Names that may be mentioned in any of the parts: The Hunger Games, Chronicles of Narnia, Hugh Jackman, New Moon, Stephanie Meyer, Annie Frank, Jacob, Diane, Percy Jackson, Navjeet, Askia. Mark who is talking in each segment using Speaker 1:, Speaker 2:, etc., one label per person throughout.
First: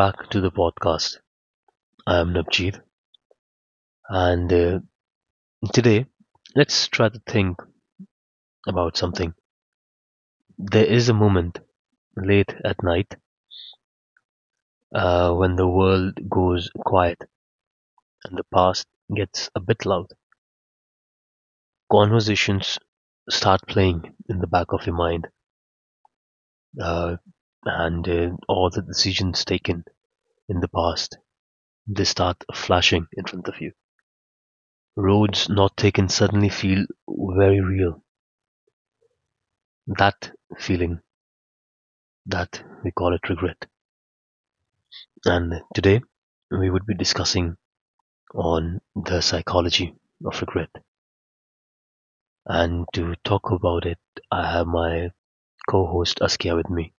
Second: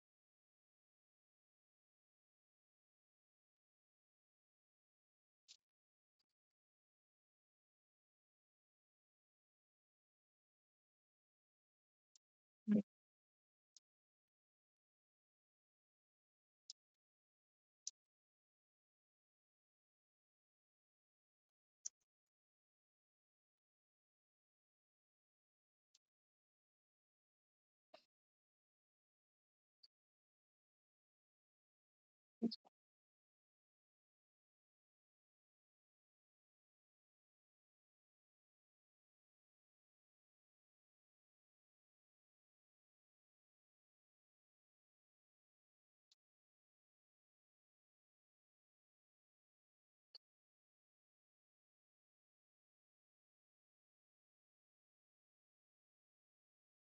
Speaker 1: back to the podcast. I am Navjeet and today let's try to think about something. There is a moment late at night when the world goes quiet and the past gets a bit loud. Conversations start playing in the back of your mind uh, and all the decisions taken in the past they start flashing in front of you. Roads not taken suddenly feel very real. That feeling that we call it regret. And today we would be discussing on the psychology of regret. And to talk about it, I have my co-host Askia with me.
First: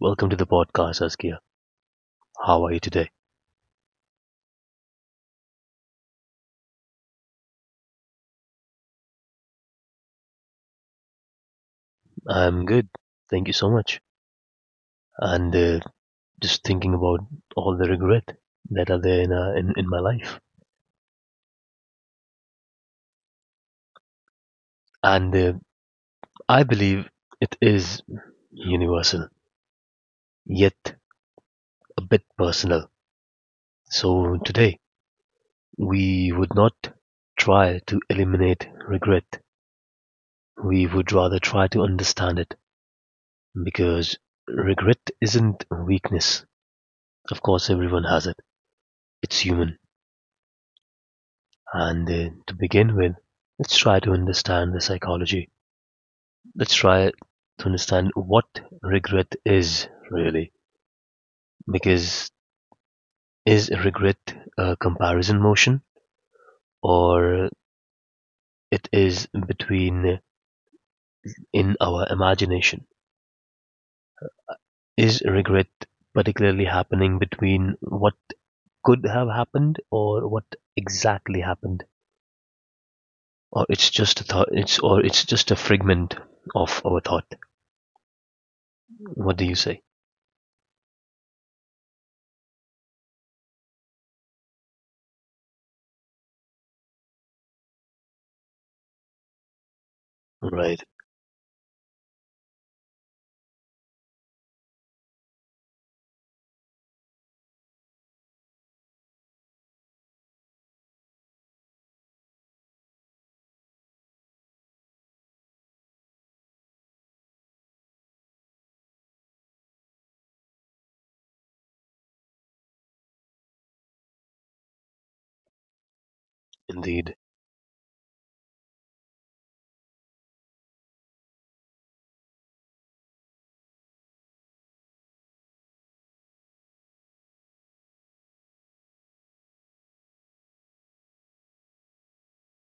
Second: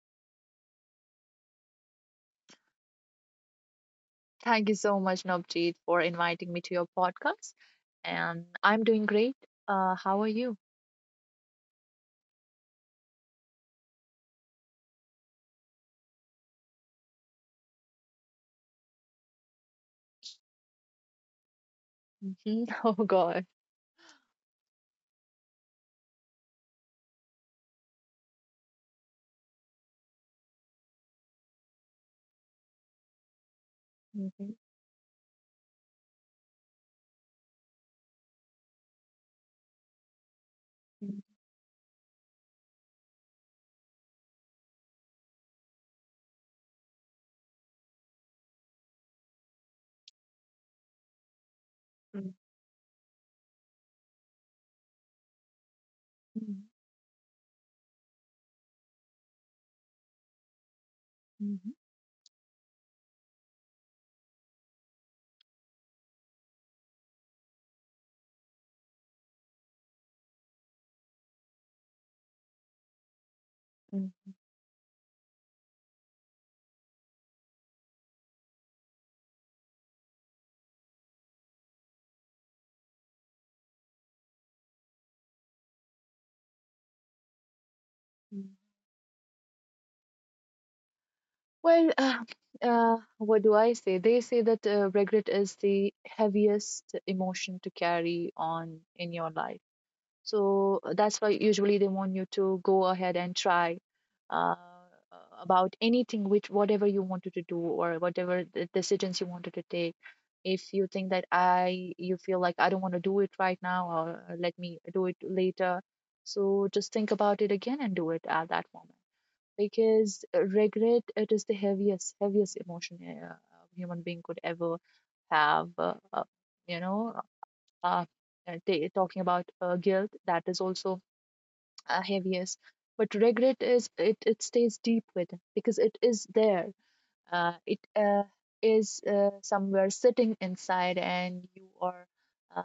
Speaker 1: Welcome to the podcast, Askia. How are you today?
Speaker 2: Thank you so much, Navjeet, for inviting me to your podcast. And I'm doing great. How are you?
Speaker 1: I'm good. Thank you so much. And Just thinking about all the regret that are there in my life.
Speaker 2: Hmm. Oh, God.
Speaker 1: And I believe it is universal, yet a bit personal. So
Speaker 2: Mhm.
Speaker 1: today we would not try to eliminate regret, we would
Speaker 2: Mhm.
Speaker 1: rather try to understand it because regret isn't weakness. Of course, everyone has it, it's human. And
Speaker 2: Mhm.
Speaker 1: To begin with, let's try to understand the psychology.
Speaker 2: Mhm.
Speaker 1: Let's try to understand what regret is really.
Speaker 2: Mhm.
Speaker 1: Because is regret a comparison motion or it is between in our imagination?
Speaker 2: Mhm.
Speaker 1: Is regret particularly happening between what could have happened or what exactly happened or it's just a fragment of our thought?
Speaker 2: Mhm.
Speaker 1: What do you say?
Speaker 2: Well, what do I say? They say that regret is the heaviest emotion to carry on in your life.
Speaker 1: Right.
Speaker 2: So that's why usually they want you to go ahead and try uh, about anything, which whatever you wanted to do or whatever the decisions you wanted to take. If you think that you feel like I don't want to do it right now, or let me do it later. So just think about it again and do it at that moment. Because regret, it is the heaviest, heaviest emotion a human being could ever have. You
Speaker 1: Indeed.
Speaker 2: know, uh, ta talking about guilt, that is also heaviest, but regret is, it stays deep within because it is there, it is somewhere sitting inside, and you are uh,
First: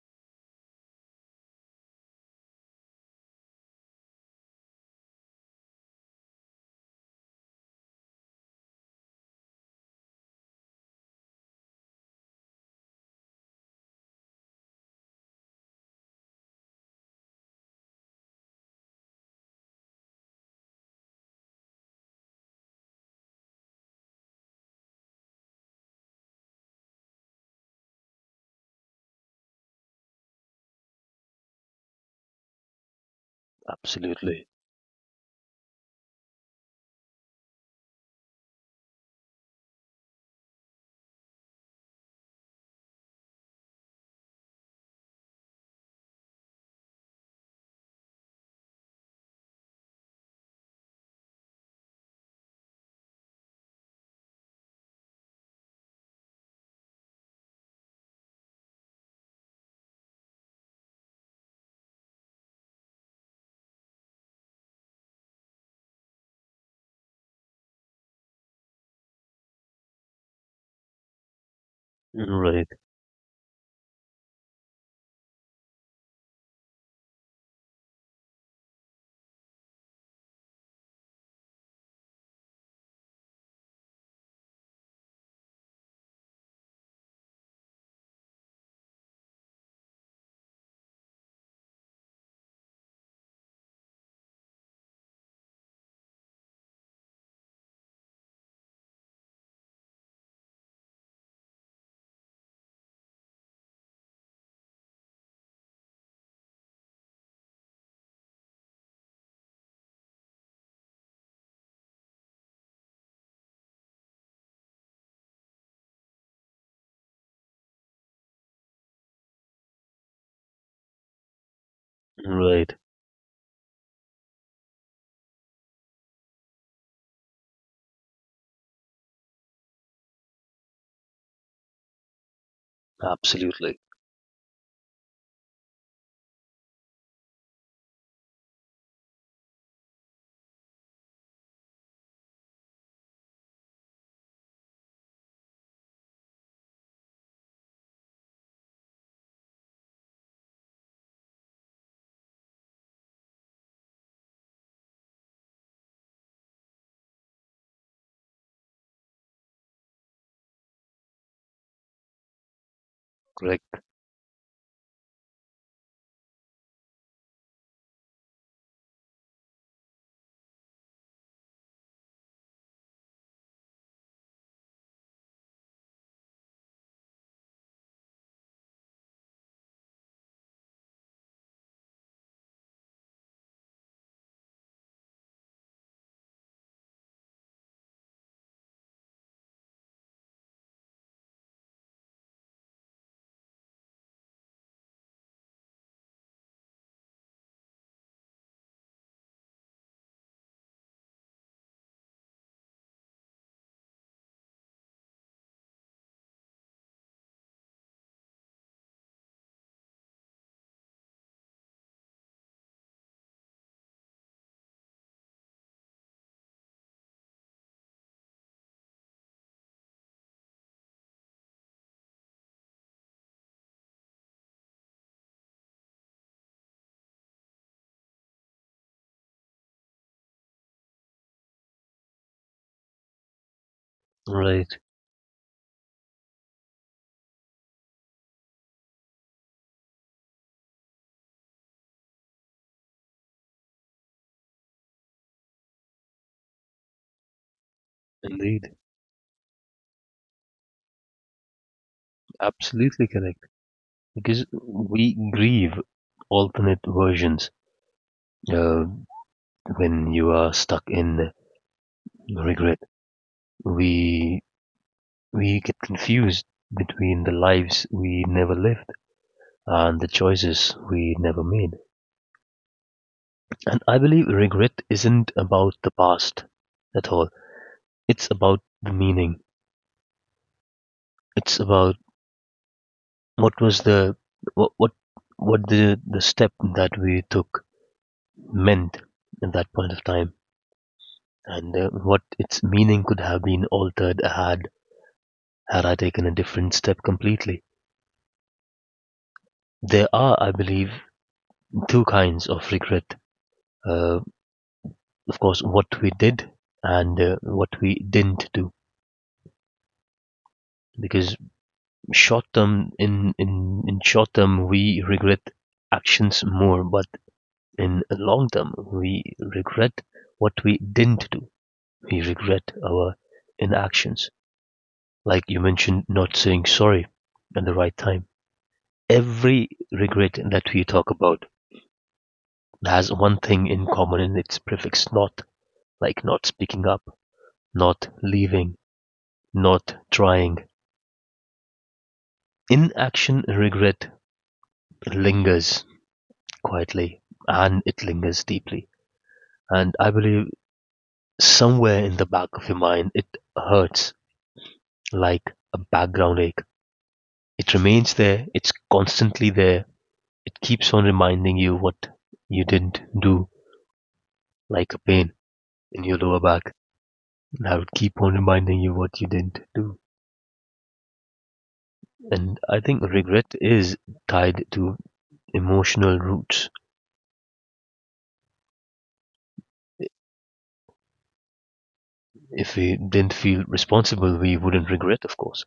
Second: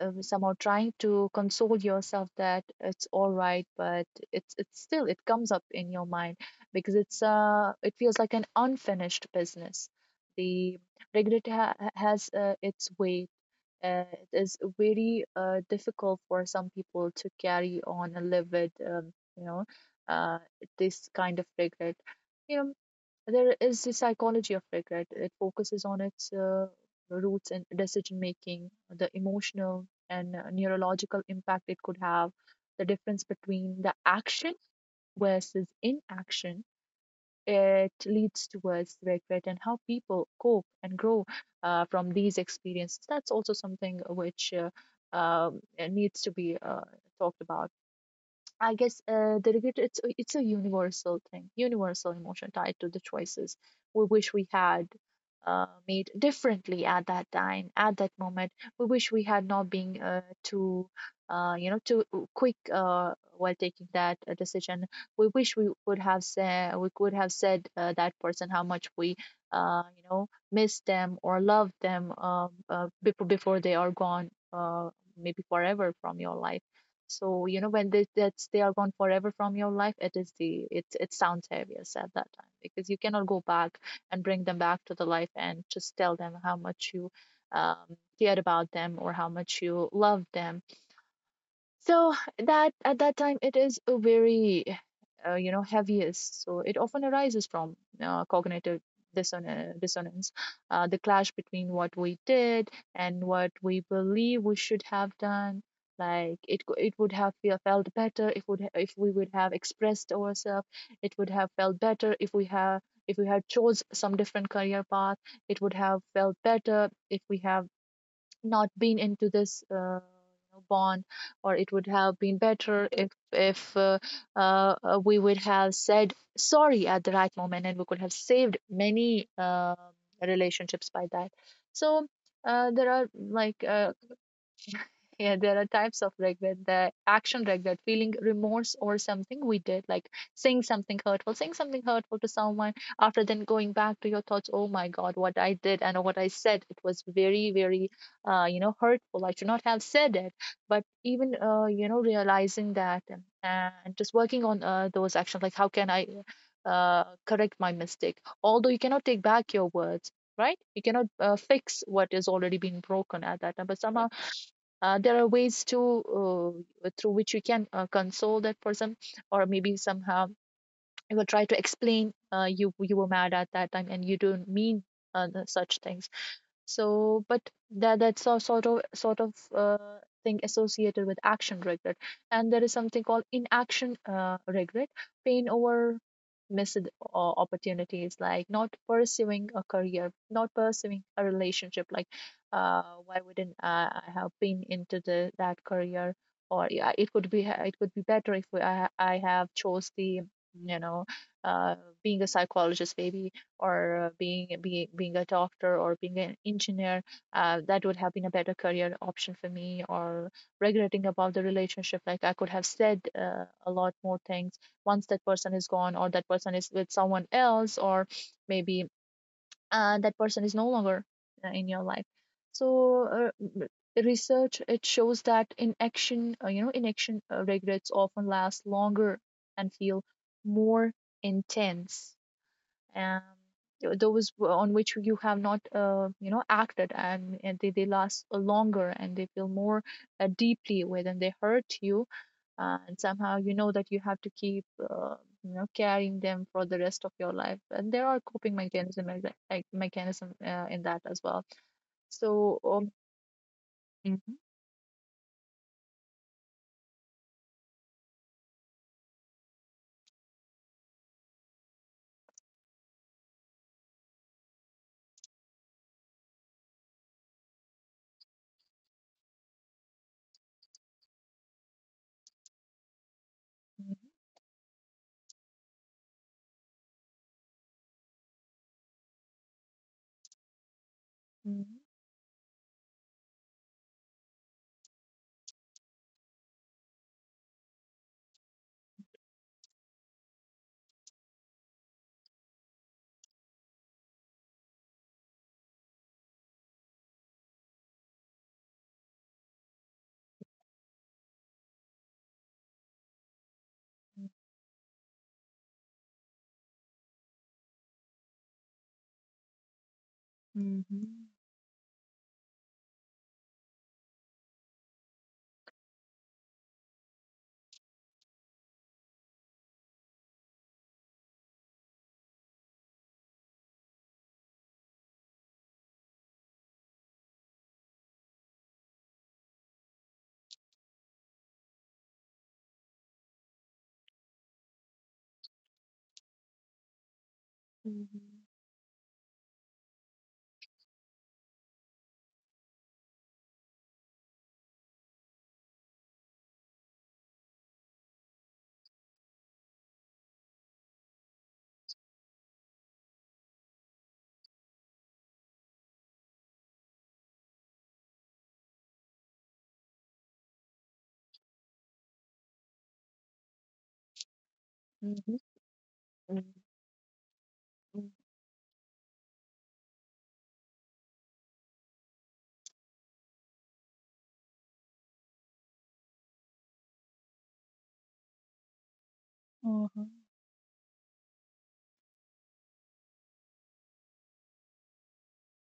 Speaker 2: somehow trying to console yourself that it's all right, but it's still, it comes up in your mind because it feels like an unfinished business. The regret has its weight. It is very difficult for some people to carry on and live with, you know, uh, this kind of regret. You know, there is the psychology of regret. It focuses on its roots in decision making, the emotional and neurological impact it could have, the difference between the
Speaker 1: Absolutely
Speaker 2: action versus inaction, it leads towards regret, and how people cope and grow from these experiences. That's also something which needs to be talked about. I guess the regret, it's a universal thing, universal emotion tied to the choices we wish we had made differently at that time, at that moment. We wish we had not been too, too quick while taking that decision. We wish we would have said, we could have said that person how much we, miss them or love them,
Speaker 1: right.
Speaker 2: before they are gone, maybe forever from your life. So, you know, when they that's they are gone forever from your life, it is the, it sounds heaviest at that time, because you cannot go back and bring them back to the life and just tell them how much you cared about them or how much you loved them. So that, at that time, it is a very, you know, heaviest. So it often arises from cognitive dissonance, the clash between what we did and what we believe we should have done. Like, it would have felt better if we would have expressed ourselves. It would have felt better if we have, if we had chose some different career path. It would have felt better if we have not been into this bond. Or it would have been
Speaker 1: Right.
Speaker 2: better if we would have said sorry at the right moment, and we could have saved many relationships by that. So there are like,
Speaker 1: Absolutely
Speaker 2: yeah, there are types of regret: the action regret, feeling remorse or something we did, like saying something hurtful to someone, after then going back to your thoughts, oh my God, what I did and what I said, it was very, very, hurtful. I should not have said it. But even, you know, realizing that, and just working on those actions, like how can I correct my mistake? Although you cannot take back your words, right? You cannot fix what has already been broken at that time,
Speaker 1: correct.
Speaker 2: but somehow there are ways to, through which you can console that person, or maybe somehow you will try to explain, you, you were mad at that time and you don't mean the such things. So, but that's a sort of thing associated with action regret. And there is something called inaction regret, pain over missed opportunities, like not pursuing a career, not pursuing a relationship. Like, why wouldn't I have been into the that career? Or yeah, it could be, it could be better if I have chose the, you know, uh, being a psychologist maybe, or being a doctor or being an engineer. That would have been a better career option for me, or regretting about the relationship, like I could have said a lot more things once that person is gone, or that person is with someone else, or maybe that person is no longer in your life. So research, it shows that inaction, you know, inaction regrets often last longer and feel more intense. um, those, on
Speaker 1: Right.
Speaker 2: which you have not, you know, acted, and they last longer, and they feel more deeply with, and they hurt you. And somehow you know that you have to keep, you know, carrying them for the rest of your life, and there are coping
Speaker 1: Indeed.
Speaker 2: mechanism, as a- like mechanism in that as well. So
Speaker 1: Absolutely correct.
Speaker 2: Mhm.
Speaker 1: Because we grieve alternate versions, uh, when you are stuck in regret we We get confused between the lives we never lived and the choices we never made. And I believe regret isn't about the past at all. It's about the meaning. It's
Speaker 2: Mhm.
Speaker 1: about what was the what what, what the step that we took meant at that point of time, and what its meaning could have been altered had I taken a different step completely. There are, I believe, two kinds of regret. Uh, of course, what we did and what we didn't do.
Speaker 2: Mhm.
Speaker 1: Because short term, in short term, we regret actions more, but in long term, we regret what we didn't do. We regret our inactions. Like you mentioned, not saying sorry at the right time. Every regret that we talk about has one thing in common in its prefix not, like not speaking up, not
Speaker 2: Mhm.
Speaker 1: leaving, not trying. Inaction regret lingers quietly, and it lingers deeply. And I believe somewhere in the back of your mind, it hurts like a background ache. It remains there, it's constantly there. It keeps on reminding you what you didn't do, like a pain
Speaker 2: Mhm.
Speaker 1: in your lower
Speaker 2: Mhm.
Speaker 1: back. Now it
Speaker 2: Mhm.
Speaker 1: keep on reminding you what you didn't do. And I think regret is tied to emotional roots.
Speaker 2: Mhm. Mhm.
Speaker 1: If we didn't feel responsible, we wouldn't regret, of course.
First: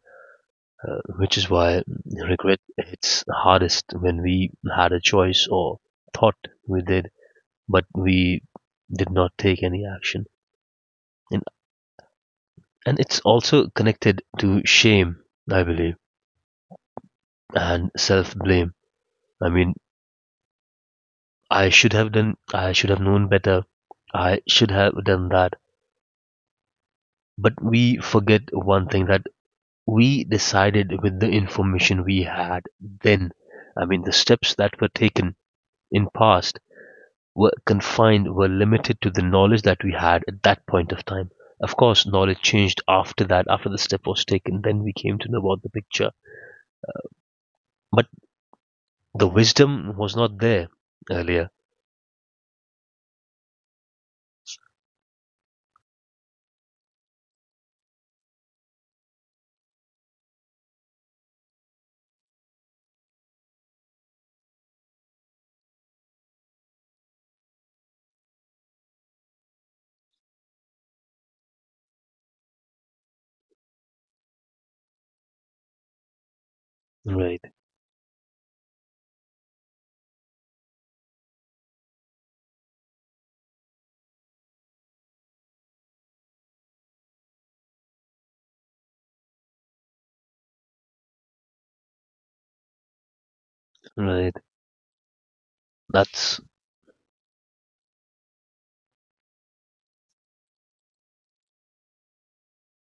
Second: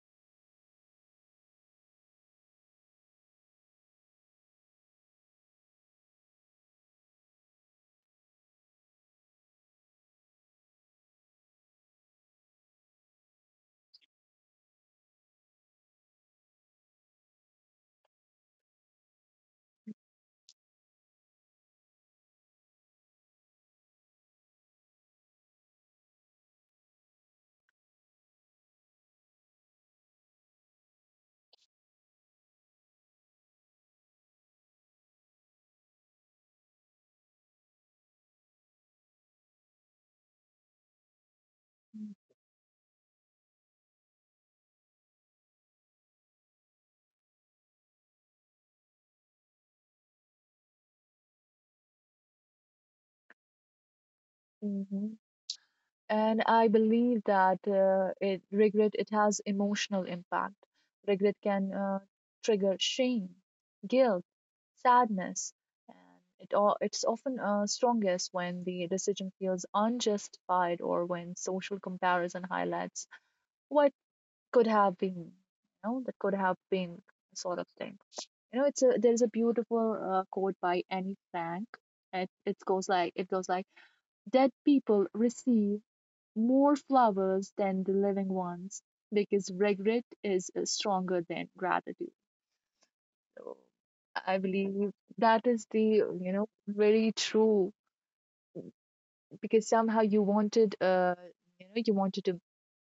Speaker 1: Which is why regret hits hardest when we had a choice or thought we did, but we did not take any action. And, and it's also connected to shame, I believe, and self blame. I mean, I should have done, I should have known better, I should have done that. But we forget one thing that we decided with the information we had then. I mean, the steps that were taken in past were confined were limited to the knowledge that we had at that point of time. Of course, knowledge changed after that, after the step was taken, then we came to know about the picture. But the wisdom was not there earlier.
Speaker 2: Mhm. Mhm. And I believe that, regret, it has emotional impact. Regret can trigger shame, guilt, sadness, and it all, it's often strongest when the decision feels unjustified, or when social comparison highlights what could have been, you know, that could have been
Speaker 1: Right,
Speaker 2: sort of thing. You know, it's a there's a beautiful quote by Annie Frank. It goes like, dead people receive more flowers than the living ones, because regret is stronger than gratitude. So I
Speaker 1: right.
Speaker 2: believe that is, the you
Speaker 1: That's
Speaker 2: know, very true, because somehow you wanted, you know, you wanted to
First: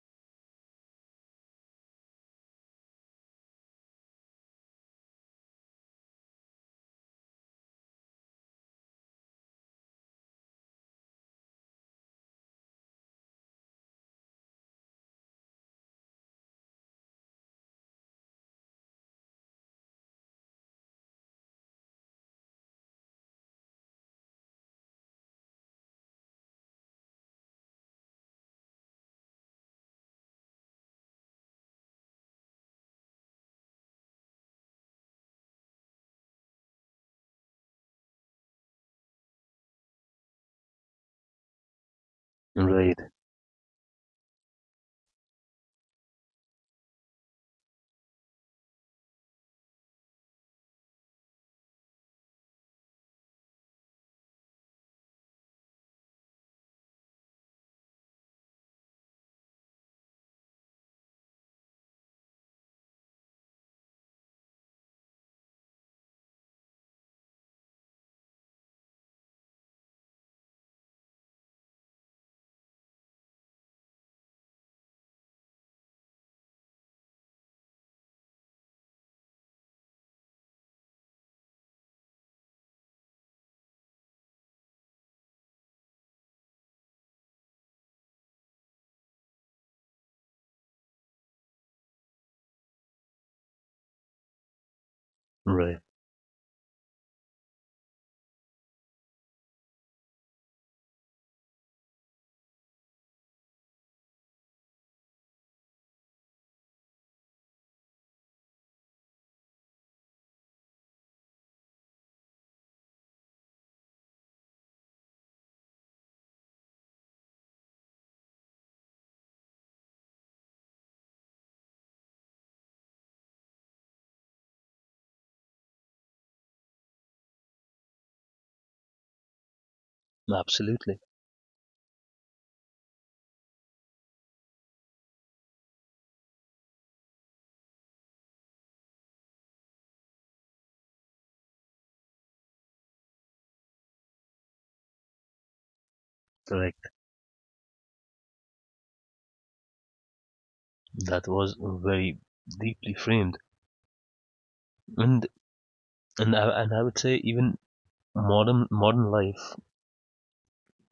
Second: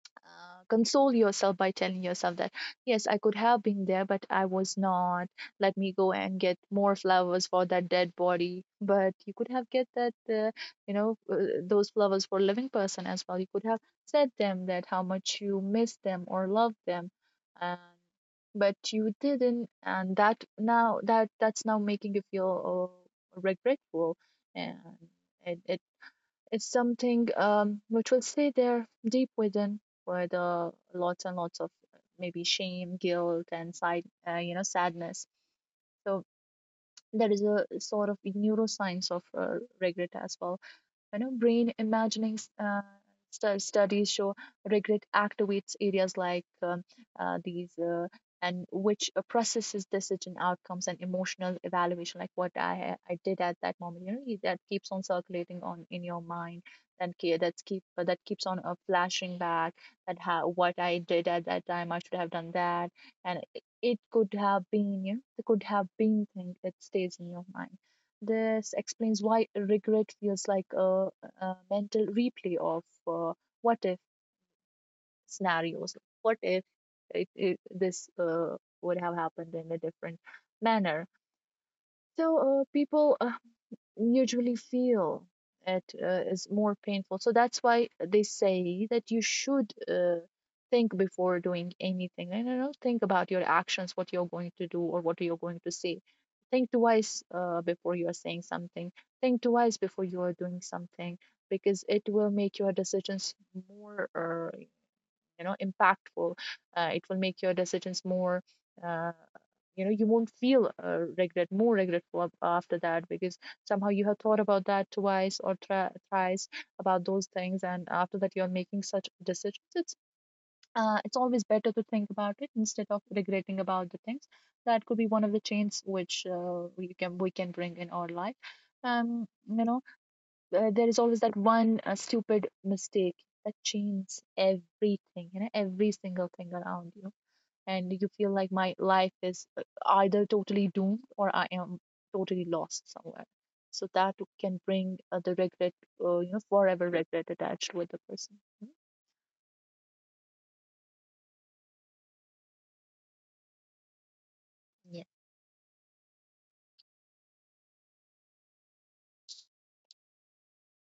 Speaker 2: console yourself by telling yourself that, yes, I could have been there, but I was not. Let me go and get more flowers for that dead body, but you could have get that, you know uh, those flowers for living person as well. You could have said them that how much you miss them or love them, and but you didn't, and that, that's now making you feel regretful. And it, it it's something, which will stay there deep within with lots and lots of, maybe shame, guilt, and side, sadness. So there is a sort of neuroscience of regret as well. You know, brain imagining
Speaker 1: right,
Speaker 2: studies show regret activates areas like, these, and which processes decision outcomes and emotional evaluation, like what I I did at that moment, you know, that keeps on circulating on in your mind. And that keeps on flashing back, that how what I did at that time I should have done that. And it could have been, you know, it could have been thing that stays in your mind. This explains why regret feels like a mental replay of what if scenarios. What if this would have happened in a different manner? So people usually feel it is more painful. So that's why they say that you should think before doing anything. And I don't think about your actions, what you're going to do or what you're going to
Speaker 1: right.
Speaker 2: say. Think twice before you are saying something. Think twice before you are doing something, because it will make your decisions more, you know, impactful. It will make your decisions more, uh, you know, you won't feel regret more regretful after that, because somehow you have thought about that twice or thrice about those things, and after that you're making such decisions. It's it's always better to think about it instead of regretting about the things. That could be one of the changes which we can bring in our life. um you know, there
Speaker 1: Absolutely
Speaker 2: is always that one stupid mistake that changes everything, you know, every single thing around you. And you feel like my life is either totally doomed, or I am totally lost somewhere. So that can bring the regret, you know,
Speaker 1: correct.
Speaker 2: forever regret attached with the person. Mhm.
Speaker 1: That was very deeply framed,
Speaker 2: Yeah.
Speaker 1: and and I would say even modern life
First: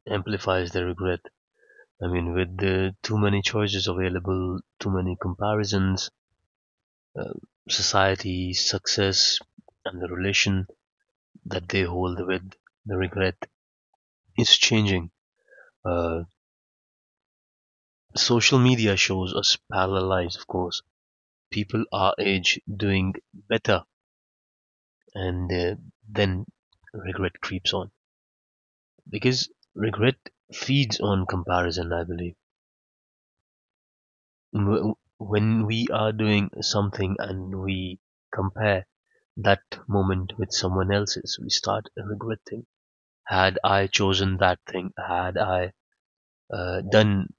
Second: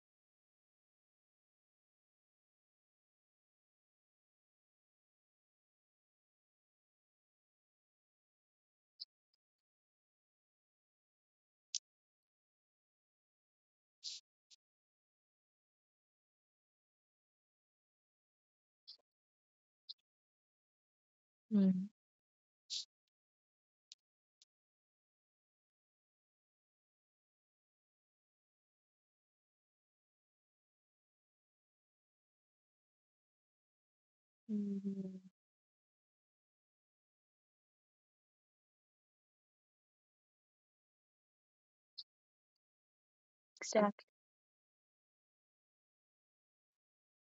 Speaker 1: amplifies the regret. I mean, with the too many choices available, too many comparisons, uh, society, success, and the relation that they hold with the regret is changing. Uh, Social media shows us parallel lives, of course.
Speaker 2: Mm-hmm.
Speaker 1: People our age doing better, and then regret creeps on because regret feeds on comparison. I believe
Speaker 2: Mm-hmm.
Speaker 1: when we are doing something and we compare that moment with someone else's, we start regretting. Had I
Speaker 2: Exactly.
Speaker 1: chosen that thing, had I done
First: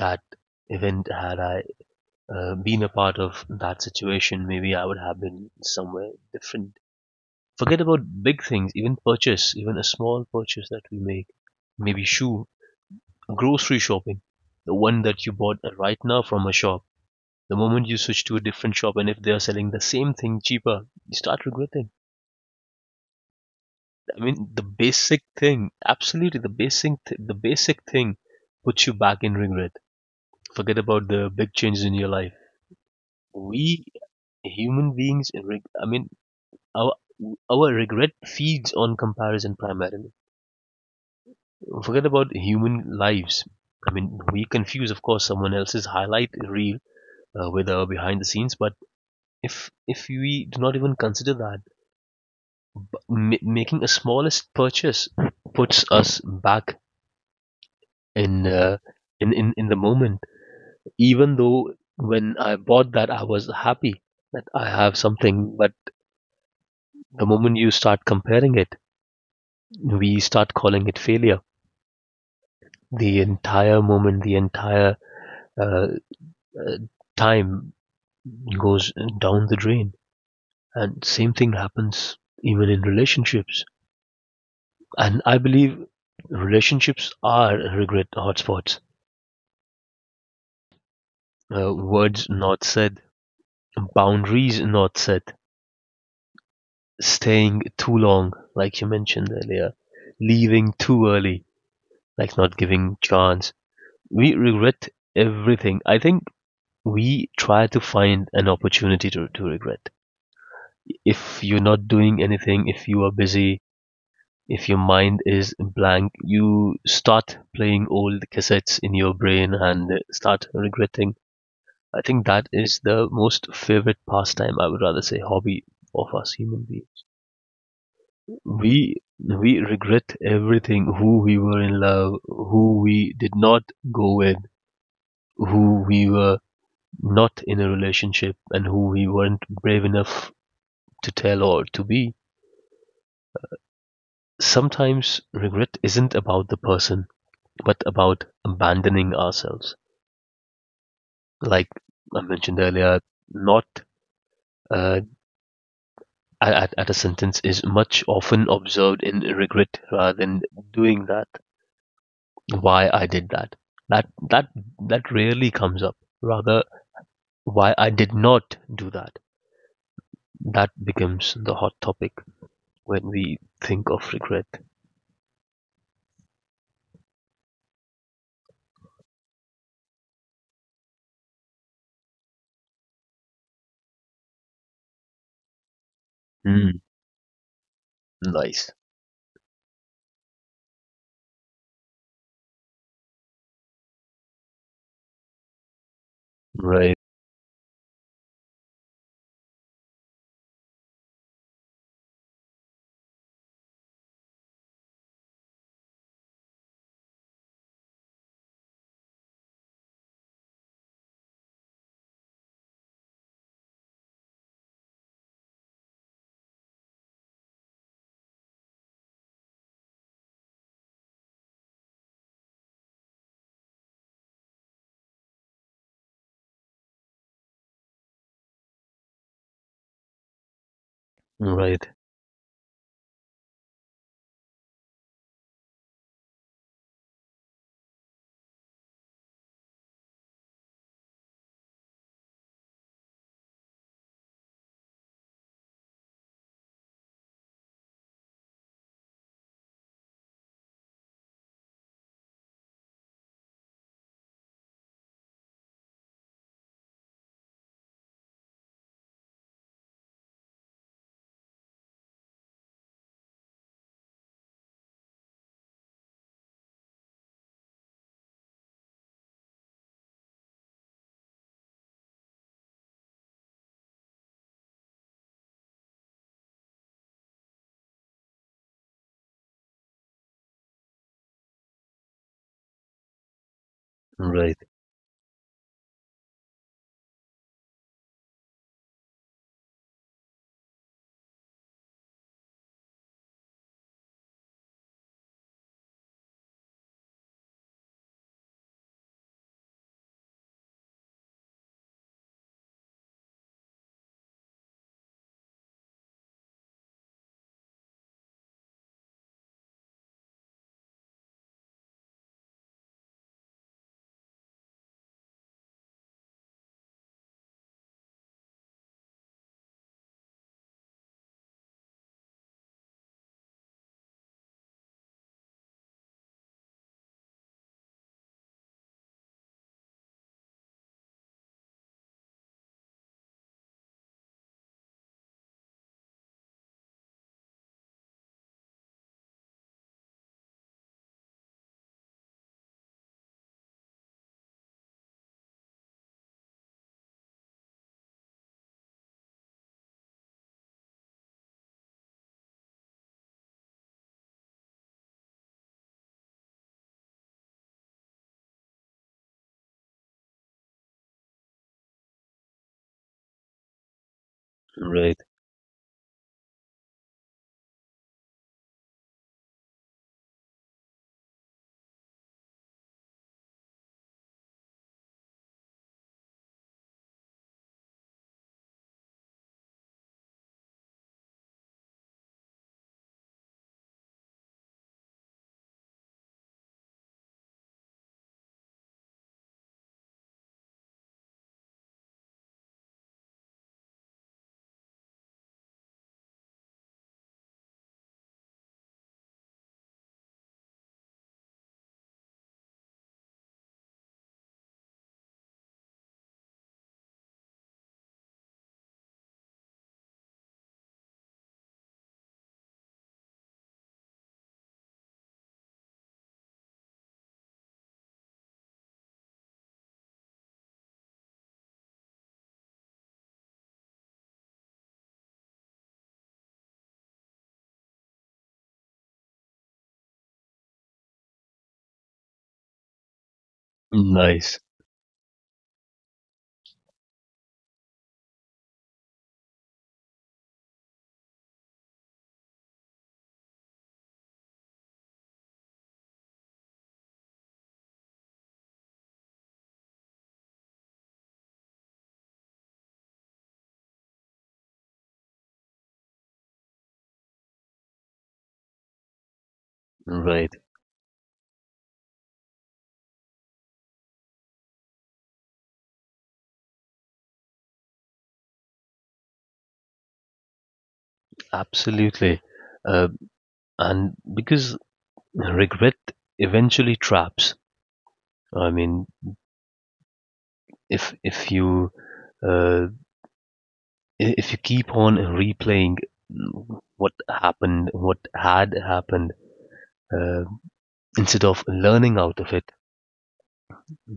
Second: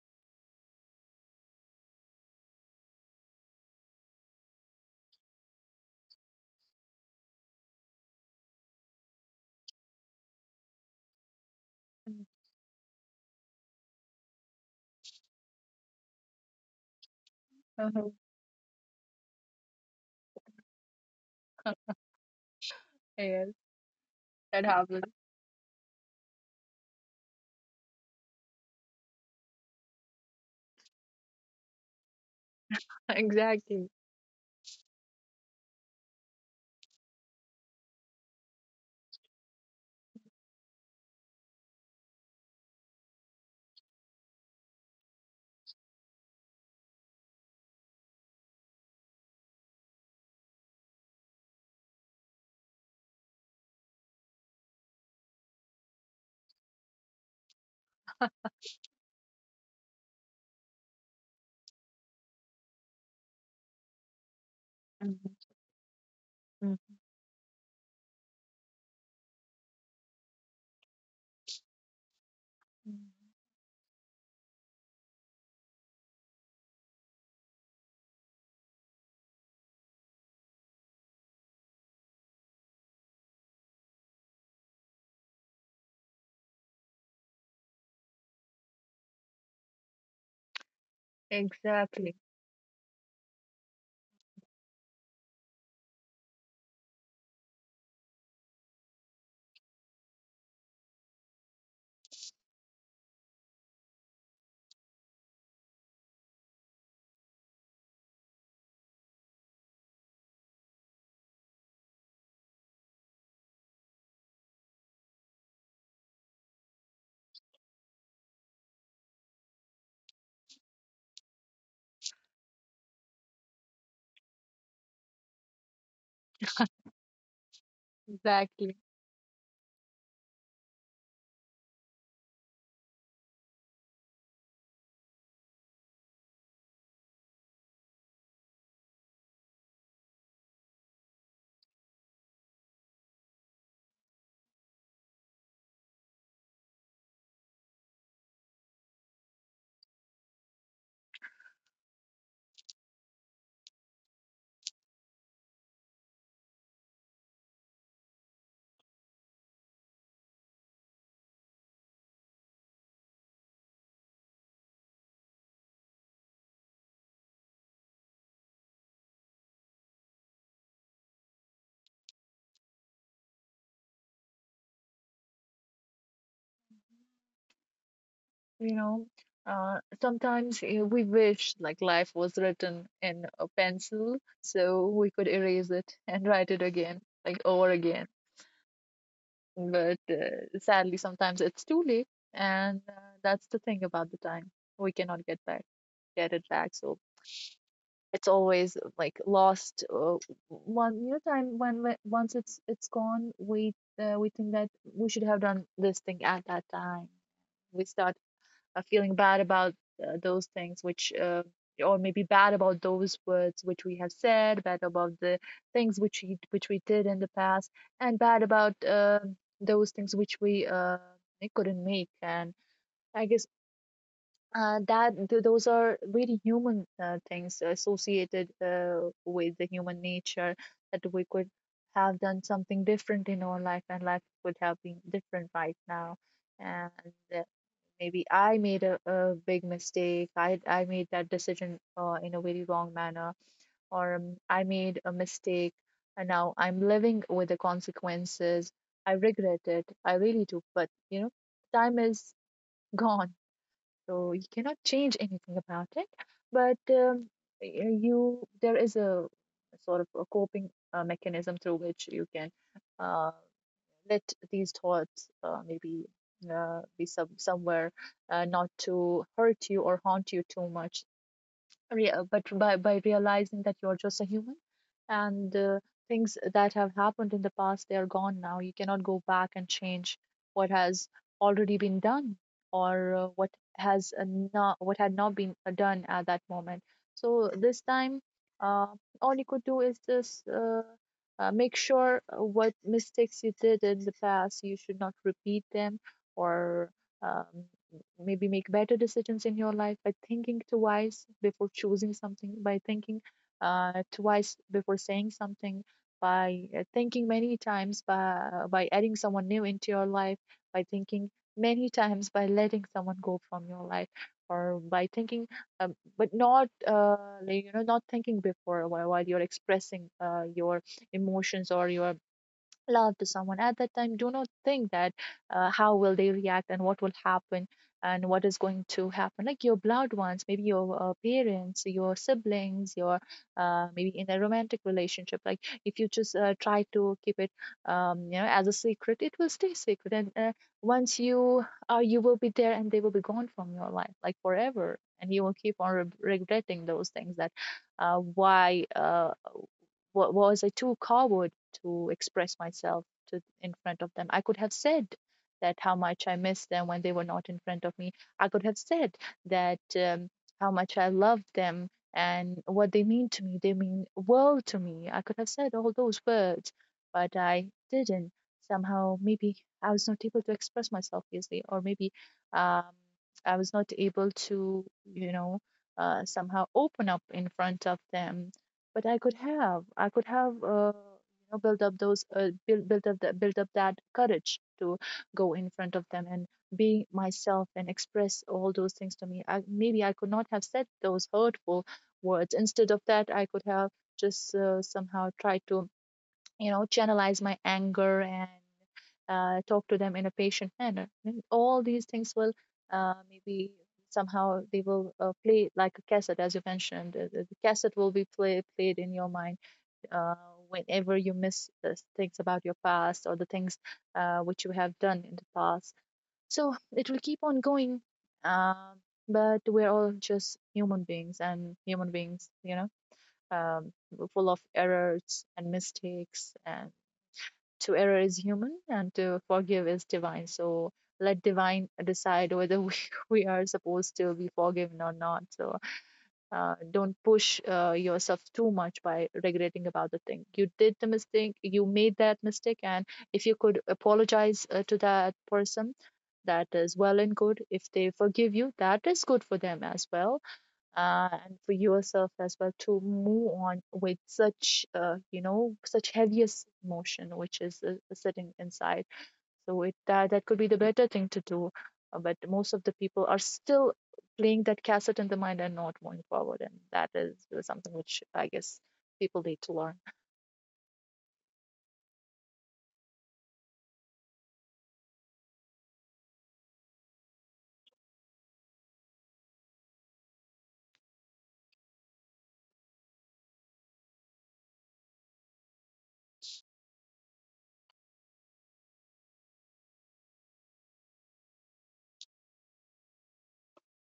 Speaker 1: that event, had I been a part of that situation, maybe I would have been somewhere different. Forget about big things, even purchase, even a small purchase that we make, maybe shoe, grocery shopping, the one that you bought right now from a shop. The moment you
Speaker 2: Uh-huh.
Speaker 1: switch to a different shop, and if they are selling the same thing cheaper, you start regretting.
Speaker 2: Yes,
Speaker 1: I mean, the
Speaker 2: that happens.
Speaker 1: basic thing, absolutely the basic, the basic thing puts you back in regret. Forget about the big changes in your life. We
Speaker 2: Exactly.
Speaker 1: human beings, I mean, our our regret feeds on comparison primarily. Forget about human lives. I mean, we confuse, of course, someone else's highlight reel with our behind the scenes. But if we do not even consider that, making a smallest purchase puts us back in uh, in the moment. Even though when I bought that, I was happy that I have
Speaker 2: Mm-hmm.
Speaker 1: something, but the moment you start comparing it, we start calling it failure. The entire moment, the entire uh, uh, time goes down the drain. And same thing happens even in relationships. And I believe relationships are regret hotspots.
Speaker 2: Exactly.
Speaker 1: Words not said, boundaries not set, staying too long, like you mentioned earlier, leaving too early, like not giving chance. We regret everything. I think we try to find an opportunity to regret. If you're not doing anything, if you are busy, if your mind is blank, you start playing old cassettes in your brain and start regretting. I think that is the most favorite pastime, I would rather say hobby of us human beings.
Speaker 2: Exactly.
Speaker 1: We we regret everything, who we were in love, who we did not go with, who we were not in a relationship and who we weren't brave enough to tell or to be. Sometimes regret isn't about the person, but about abandoning ourselves. Like I mentioned earlier, not uh, at a sentence is much often observed in regret rather than doing that. Why I did that. That that rarely comes up. Rather, why I did not do that. That becomes the hot topic when we think of regret.
Speaker 2: You know, sometimes we wish like life was written in a pencil so we could erase it and write it
Speaker 1: Mm.
Speaker 2: again, like over again.
Speaker 1: Nice.
Speaker 2: But sadly, sometimes it's too late, and that's the thing about the time. We cannot get it back.
Speaker 1: Right.
Speaker 2: So it's always like lost. Time when once it's gone, we think that we should have done this thing at that time. We start feeling bad about those things which or maybe bad about those words which we have said, bad about the things which we did in the past, and bad about those things which we couldn't make. And I guess those are really human things associated with the human nature, that we could
Speaker 1: Right.
Speaker 2: have done something different in our life and life would have been different right now. And uh, maybe I made a big mistake. I made that decision in a very wrong manner, or I made a mistake, and now I'm living with the consequences. I regret it. I really do. But you know, time is gone, so you cannot change anything about it. But you, there is a sort of a coping mechanism through which you can. Uh, Let these thoughts maybe be somewhere, not to hurt you or haunt you too much. But by realizing that you're just a human, and things that have happened in the past, they are gone now. You cannot go back and change what has already been done, or what has
Speaker 1: Right.
Speaker 2: not, what had not been done at that moment. So this time, uh, all you could do is just make sure, what mistakes you did in the past, you should not repeat them or. Um, Maybe make better decisions in your life by thinking twice before choosing something, by thinking twice before saying something, by thinking many times, by adding someone new into your life, by thinking many times, by letting someone go from your life, or by thinking, but not not thinking before, while you're expressing your emotions or your love to someone. At that time, do not think that how will they react and what will happen and what is going to happen, like your blood ones, maybe your parents, your siblings, your maybe in a romantic relationship. Like, if you just try to keep it, as a secret, it will stay secret. And once you are, you will be there and they will be gone from your life like forever, and you will keep on regretting those things that why was I too coward to express myself to, in front of them? I could have said that how much I missed them when they were not in front of me. I could have said that, how much I loved them and what they mean to me. They mean world to me.
Speaker 1: Right.
Speaker 2: I could have said all those words, but I didn't. Somehow, maybe I was not able to express myself easily, or maybe, um, I was not able to, you know, somehow open up in front of them. But I could have, you know, built up those, build, built up that courage to go in front of them and be myself and express all those things to me. I, maybe I could not have said those hurtful words. Instead of that, I could have just somehow tried to, you know, channelize my anger and talk to them in a patient manner. And all these things will, maybe somehow they will play like a cassette, as you mentioned. The the cassette will be played in your mind uh, whenever you miss the things about your past, or the things which you have done in the past. So it will keep on going, um, but we're all just human beings, and human beings, you know, um, full of errors and mistakes. And to error is human and to forgive is divine. So let divine decide whether we, we are supposed to be
Speaker 1: Nice,
Speaker 2: forgiven or not. So don't push yourself too much by regretting about the thing. You did the mistake, you made that mistake, and if you could apologize to that person, that is well and good. If they forgive you, that is good for them as well, and for yourself as well, to move on with such, you know, such heaviest emotion which is sitting inside. So it, that
Speaker 1: right,
Speaker 2: could be the better thing to do. But most of the people are still playing that cassette in the mind and not moving forward, and that is something which, I guess, people need to learn.
Speaker 1: absolutely. Uh, and because regret eventually traps. I mean, if if you uh, if you keep on replaying what happened, what had happened, uh, instead of learning out of it,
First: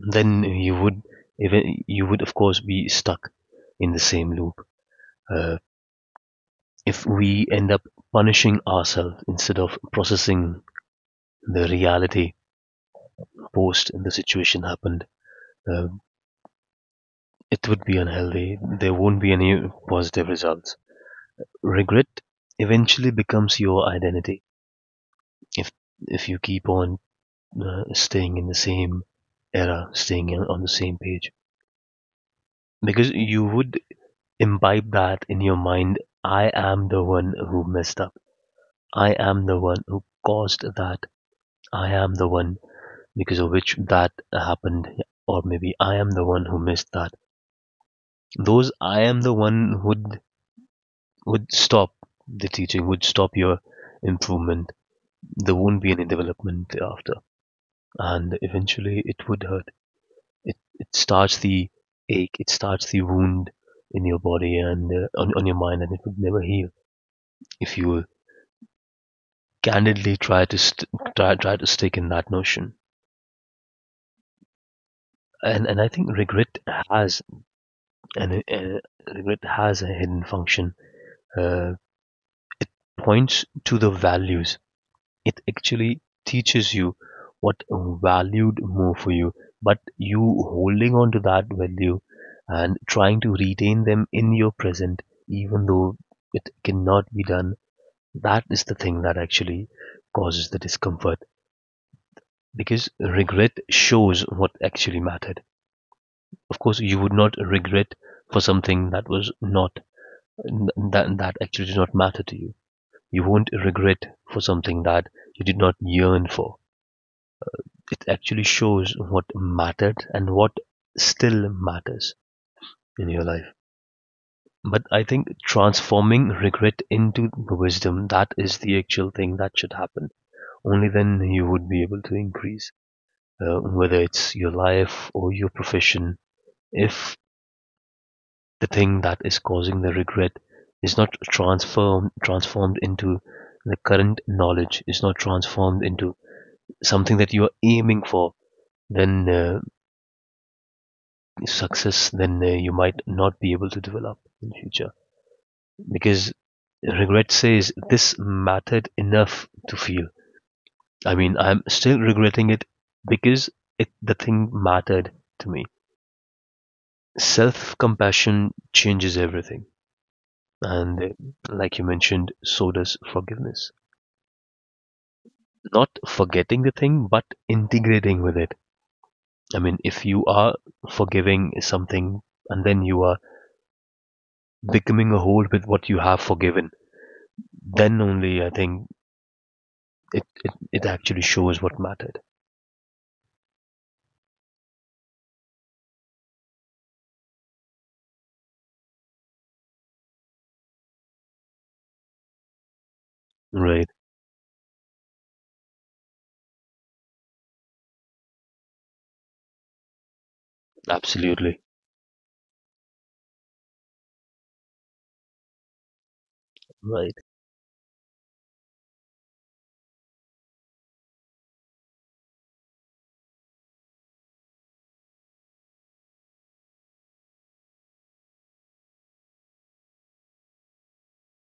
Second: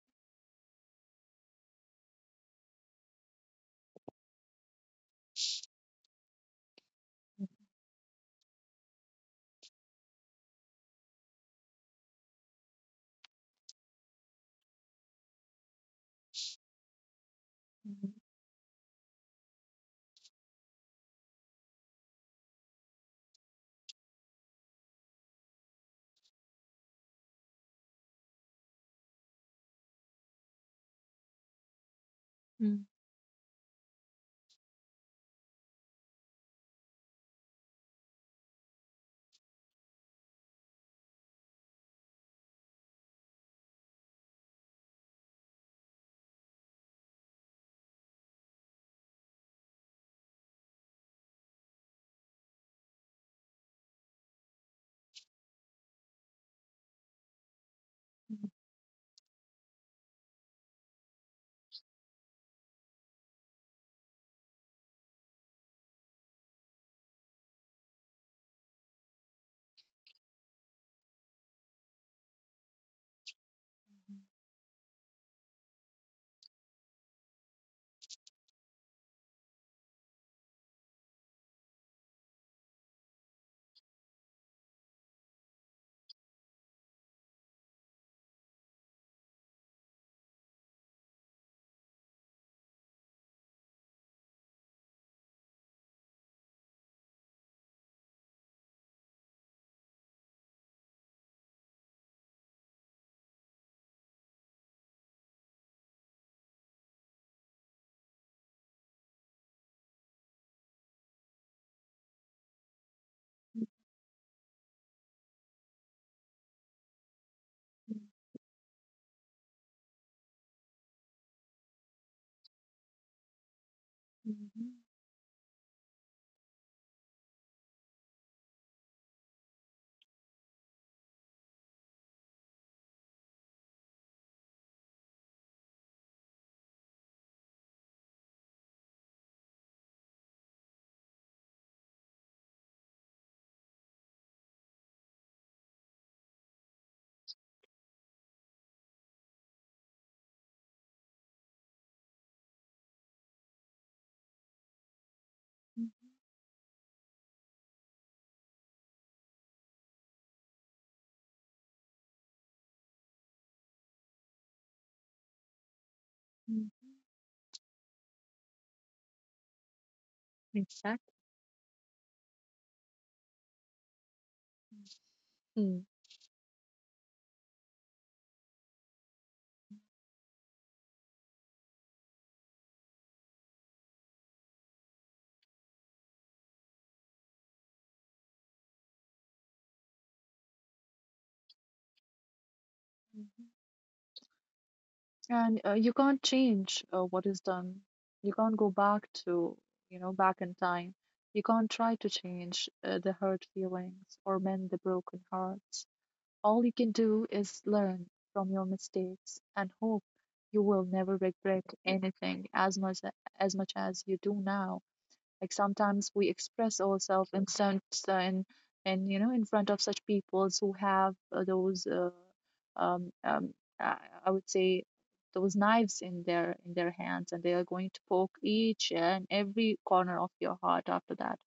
Speaker 1: then you would even you would of course be stuck in the same loop. Uh, if we end up punishing ourselves instead of processing the reality post the situation happened. Uh, it would be
Speaker 2: Mhm.
Speaker 1: unhealthy. There won't be any positive results. Regret eventually becomes your identity if if you keep on staying in the same era, staying in, on the same page,
Speaker 2: Mhm.
Speaker 1: because you would imbibe that in your mind. I am the one who messed up. I am the one who caused that. I am the one because of which that happened, or maybe I am the one who missed that. Those I am the one would stop the teaching, would stop your improvement. There won't be any development after, and eventually it would hurt. It starts the ache, it starts the wound in your body and on your mind, and it would never heal if you candidly try to try to stick in that notion. And I think regret has an regret has a hidden function. Uh, Points to the values. It actually teaches you what valued more for you, but you holding on to that value and trying to retain them in your present, even though it cannot be done, that is the thing that actually causes the discomfort because regret shows what actually mattered. Of course, you would not regret for something that was not that actually did not matter to you. You won't regret for something that you did not yearn for.
Speaker 2: Mhm.
Speaker 1: It actually shows what mattered and what still matters in your life.
Speaker 2: Mhm.
Speaker 1: But I think transforming regret into wisdom, that is the actual thing that should happen. Only then you would be able to increase, whether it's your life or your profession. If the thing that is causing the regret is not transformed into the current knowledge, is not transformed into something that you are aiming for, then you might not be able to develop in future
Speaker 2: Mhm.
Speaker 1: because regret says this mattered enough to feel. I mean, I'm still regretting it because it, the thing mattered to me.
Speaker 2: Mhm.
Speaker 1: Self compassion changes everything. And
Speaker 2: Exactly.
Speaker 1: Like you mentioned, so does forgiveness. Not forgetting the thing, but integrating with it. I mean, if you are forgiving something and then you are becoming a whole with what you have forgiven, then only I think it it actually shows what mattered.
Speaker 2: And you can't change what is done. You can't go back to, you know, back in time. You can't try to change the hurt
Speaker 1: Right.
Speaker 2: feelings or mend the broken hearts. All you can do is learn from your mistakes and hope you will never
Speaker 1: Absolutely.
Speaker 2: regret anything as much as much as you do now. Like, sometimes we express
Speaker 1: Right.
Speaker 2: ourselves in front, and in front of such people who have those um, um, I would say those knives in their hands, and they are going to poke each and every corner of your heart after that.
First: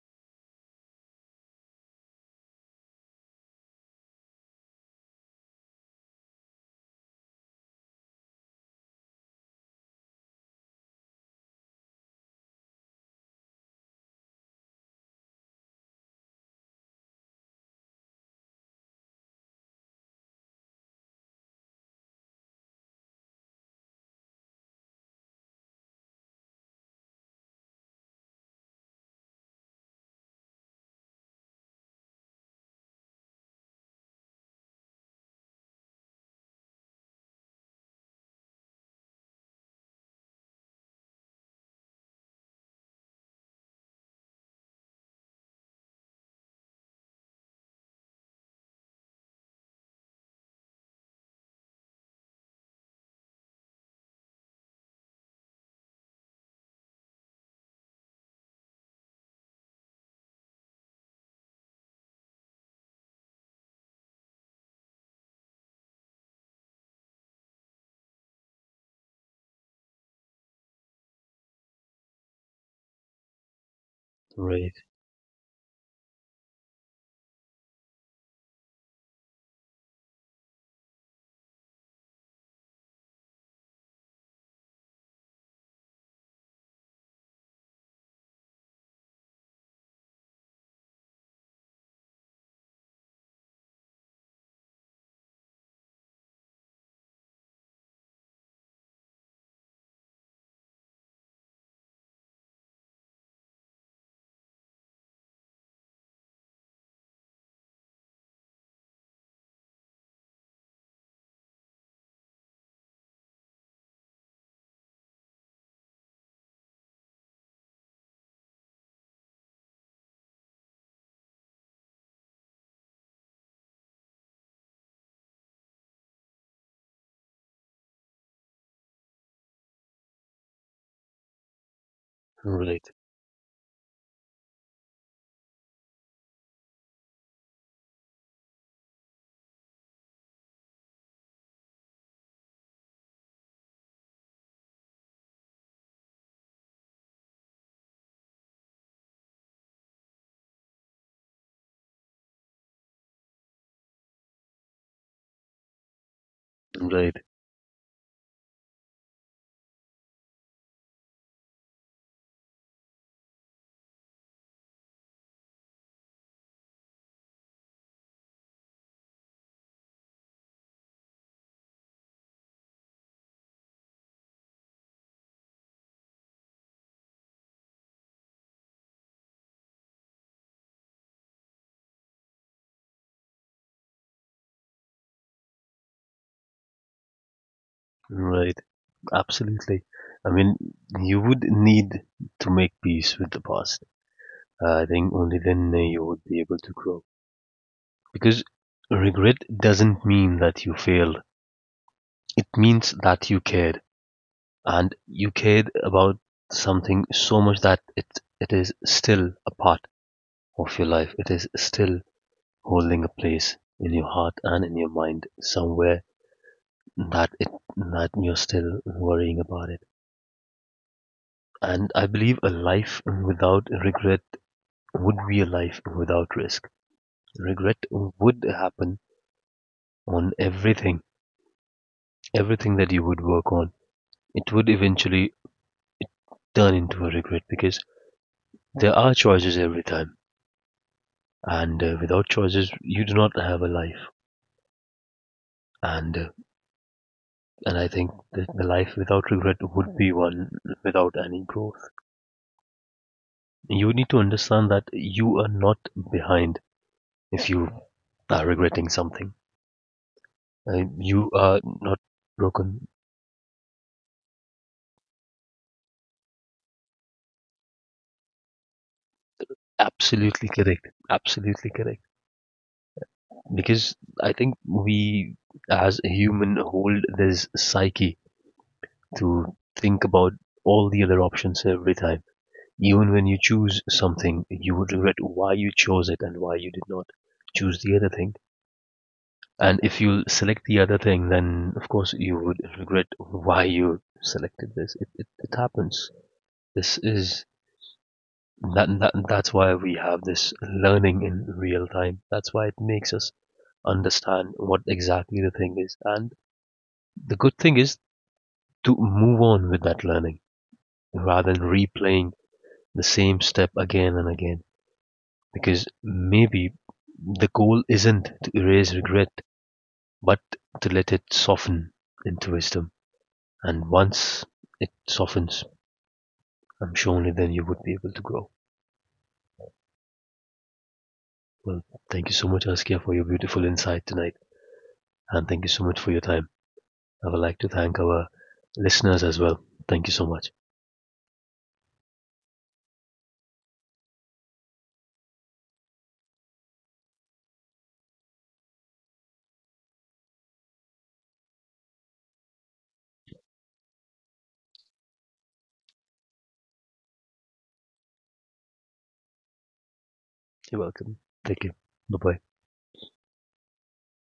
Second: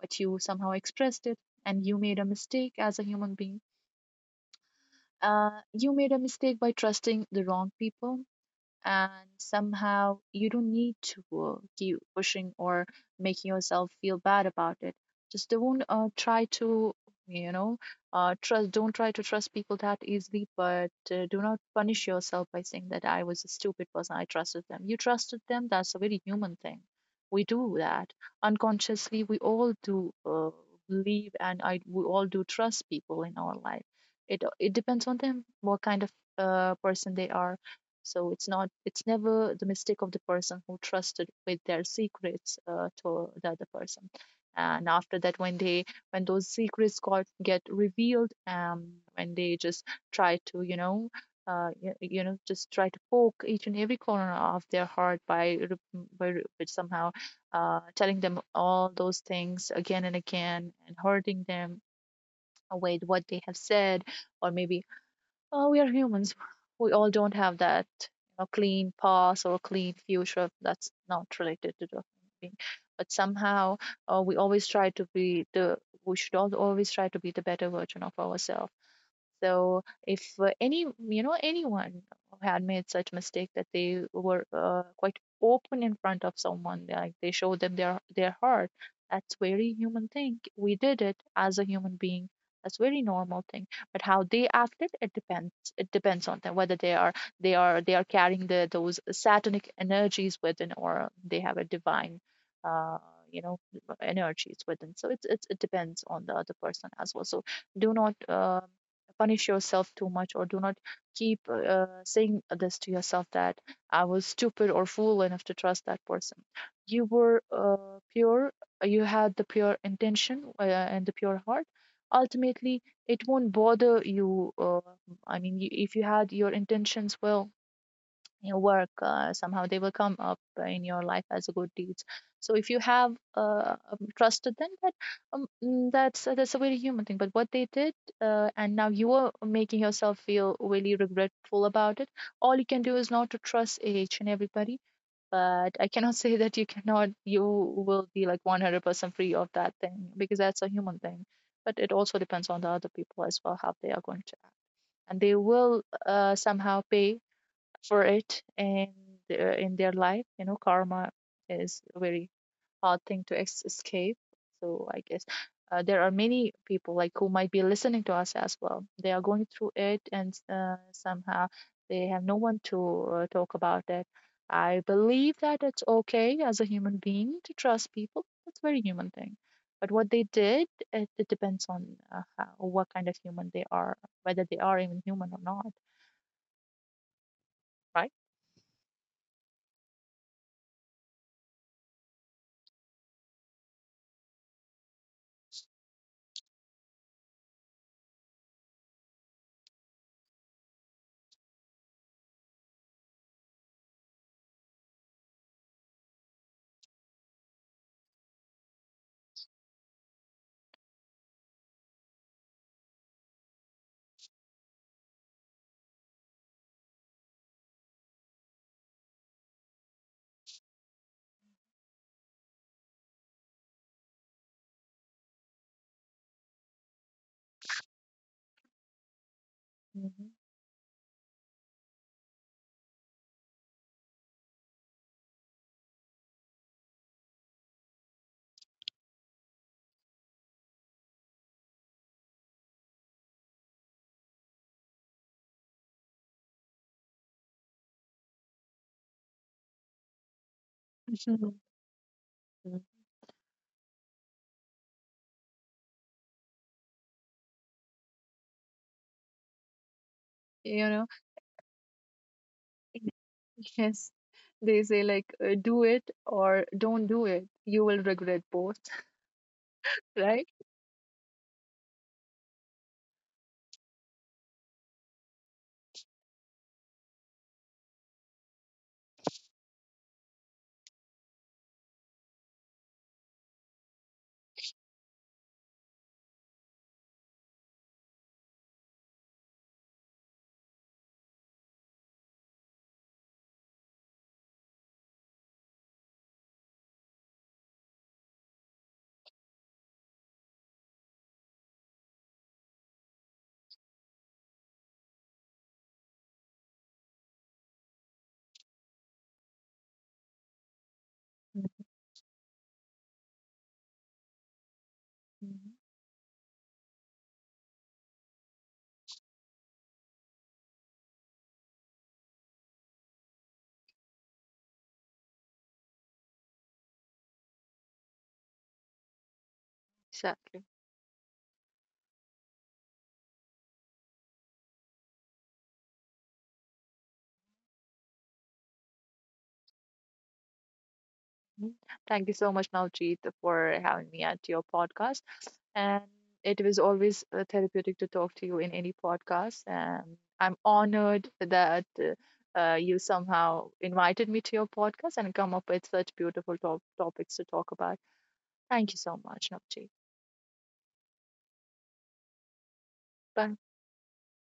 Speaker 2: But you somehow expressed it, and you made a mistake as a human being. You made a mistake by trusting the wrong people, and somehow you don't need to keep pushing or making yourself feel bad about it. Just don't try to you know trust don't try to trust people that easily. But do not punish yourself by saying that I was a stupid person, I trusted them. You trusted them, that's a very human thing. We do that unconsciously. We all do, believe, and we all do trust people in our life. It depends on them what kind of person they are. So it's not, it's never the mistake of the person who trusted with their secrets to the other person. And after that, when they, when those secrets got get revealed, when they just try to, you know. You know, just try to poke each and every corner of their heart by, by somehow telling them all those things again and again and hurting them with what they have said. Or maybe, we are humans. We all don't have that, you know, clean past or clean future. That's not related to the human being. But somehow, we always
Speaker 1: Right.
Speaker 2: try to be the. We should all always try to be the better version of ourselves. So if anyone had made such mistake that they were quite open in front of someone, like they showed them their heart, that's very human thing. We did it as a human being. That's very normal thing. But how they acted, it depends. It depends on them whether they are, they are carrying the those satanic energies within, or they have a divine. Uh, you know energies within. So it's, it depends on the other person as well. So do not punish yourself too much, or do not keep saying this to yourself that I was stupid or fool enough to trust that person. You were pure, you had the pure intention and the pure heart. Ultimately, it won't bother you. I mean, you, if you had your intentions well, your work somehow they will come up in your life as a good deeds. So if you
Speaker 1: Right.
Speaker 2: have trusted them, that that's a very human thing. But what they did, and now you are making yourself feel really regretful about it, all you can do is not to trust each and everybody. But I cannot say that you cannot, you will be like 100% free of that thing, because that's a human thing. But it also depends on the other people as well, how they are going to act. And they will somehow pay
Speaker 1: Right.
Speaker 2: for it, and in their life, you know, karma is a very hard thing to escape. So I guess there are many people, like, who might be listening to us as well, they are going through it, and somehow they have no one to talk about it. I believe that it's okay as a human being to trust people. It's a very human thing. But what they did, it depends on what kind of human they are, whether they are even human or not. Right?
Speaker 1: Right. Absolutely. I mean, you would need to make peace with the past. I think only then you would be able to grow. Because regret doesn't mean that you failed. It means that you cared, and you cared about something so much that it is still a part of your life. It is still holding a place in your heart and in your mind somewhere that it that you're still worrying about it. And I believe a life without regret would be a life without risk. Regret would happen on everything, everything that you would work on. It would eventually turn into a regret because there are choices every time, and without choices, you do not have a life. And uh, and I think that the life without regret would be one without any
Speaker 2: Hmm.
Speaker 1: growth. You need to understand that you are not behind if you are regretting something.
Speaker 2: You know.
Speaker 1: You are not broken.
Speaker 2: Yes, they say like, do it or don't do it, you will regret both. Right.
Speaker 1: Absolutely correct. Absolutely correct. Because I think we, as a human, hold this psyche to think about all the other options every time. Even when you choose something, you would regret why you chose it and why you did not choose the other thing. And if you select the other thing, then of course you would regret why you selected this. It happens. This is that's why we have this learning in real time. That's why it makes us understand what exactly the thing is. And the good thing is to move on with that learning rather than replaying the same step again and again.
Speaker 2: Mhm.
Speaker 1: Because maybe the goal isn't to erase regret, but to let it soften into wisdom. And once it softens, I'm sure only then you would be able to grow.
Speaker 2: Exactly.
Speaker 1: Well, thank you so much, Askia, for your beautiful insight tonight, and thank you so much for your time. I would like to thank our listeners as well. Thank you so much.
Speaker 2: Mhm. Thank you so much, Navjeet, for having me at your podcast. And it was always therapeutic to talk to you in any podcast. And I'm honored that you somehow invited me to your podcast and come up with such beautiful topics to talk about. Thank you so much, Navjeet.
Speaker 1: You're welcome. Take care. Bye bye.
Speaker 2: Bye.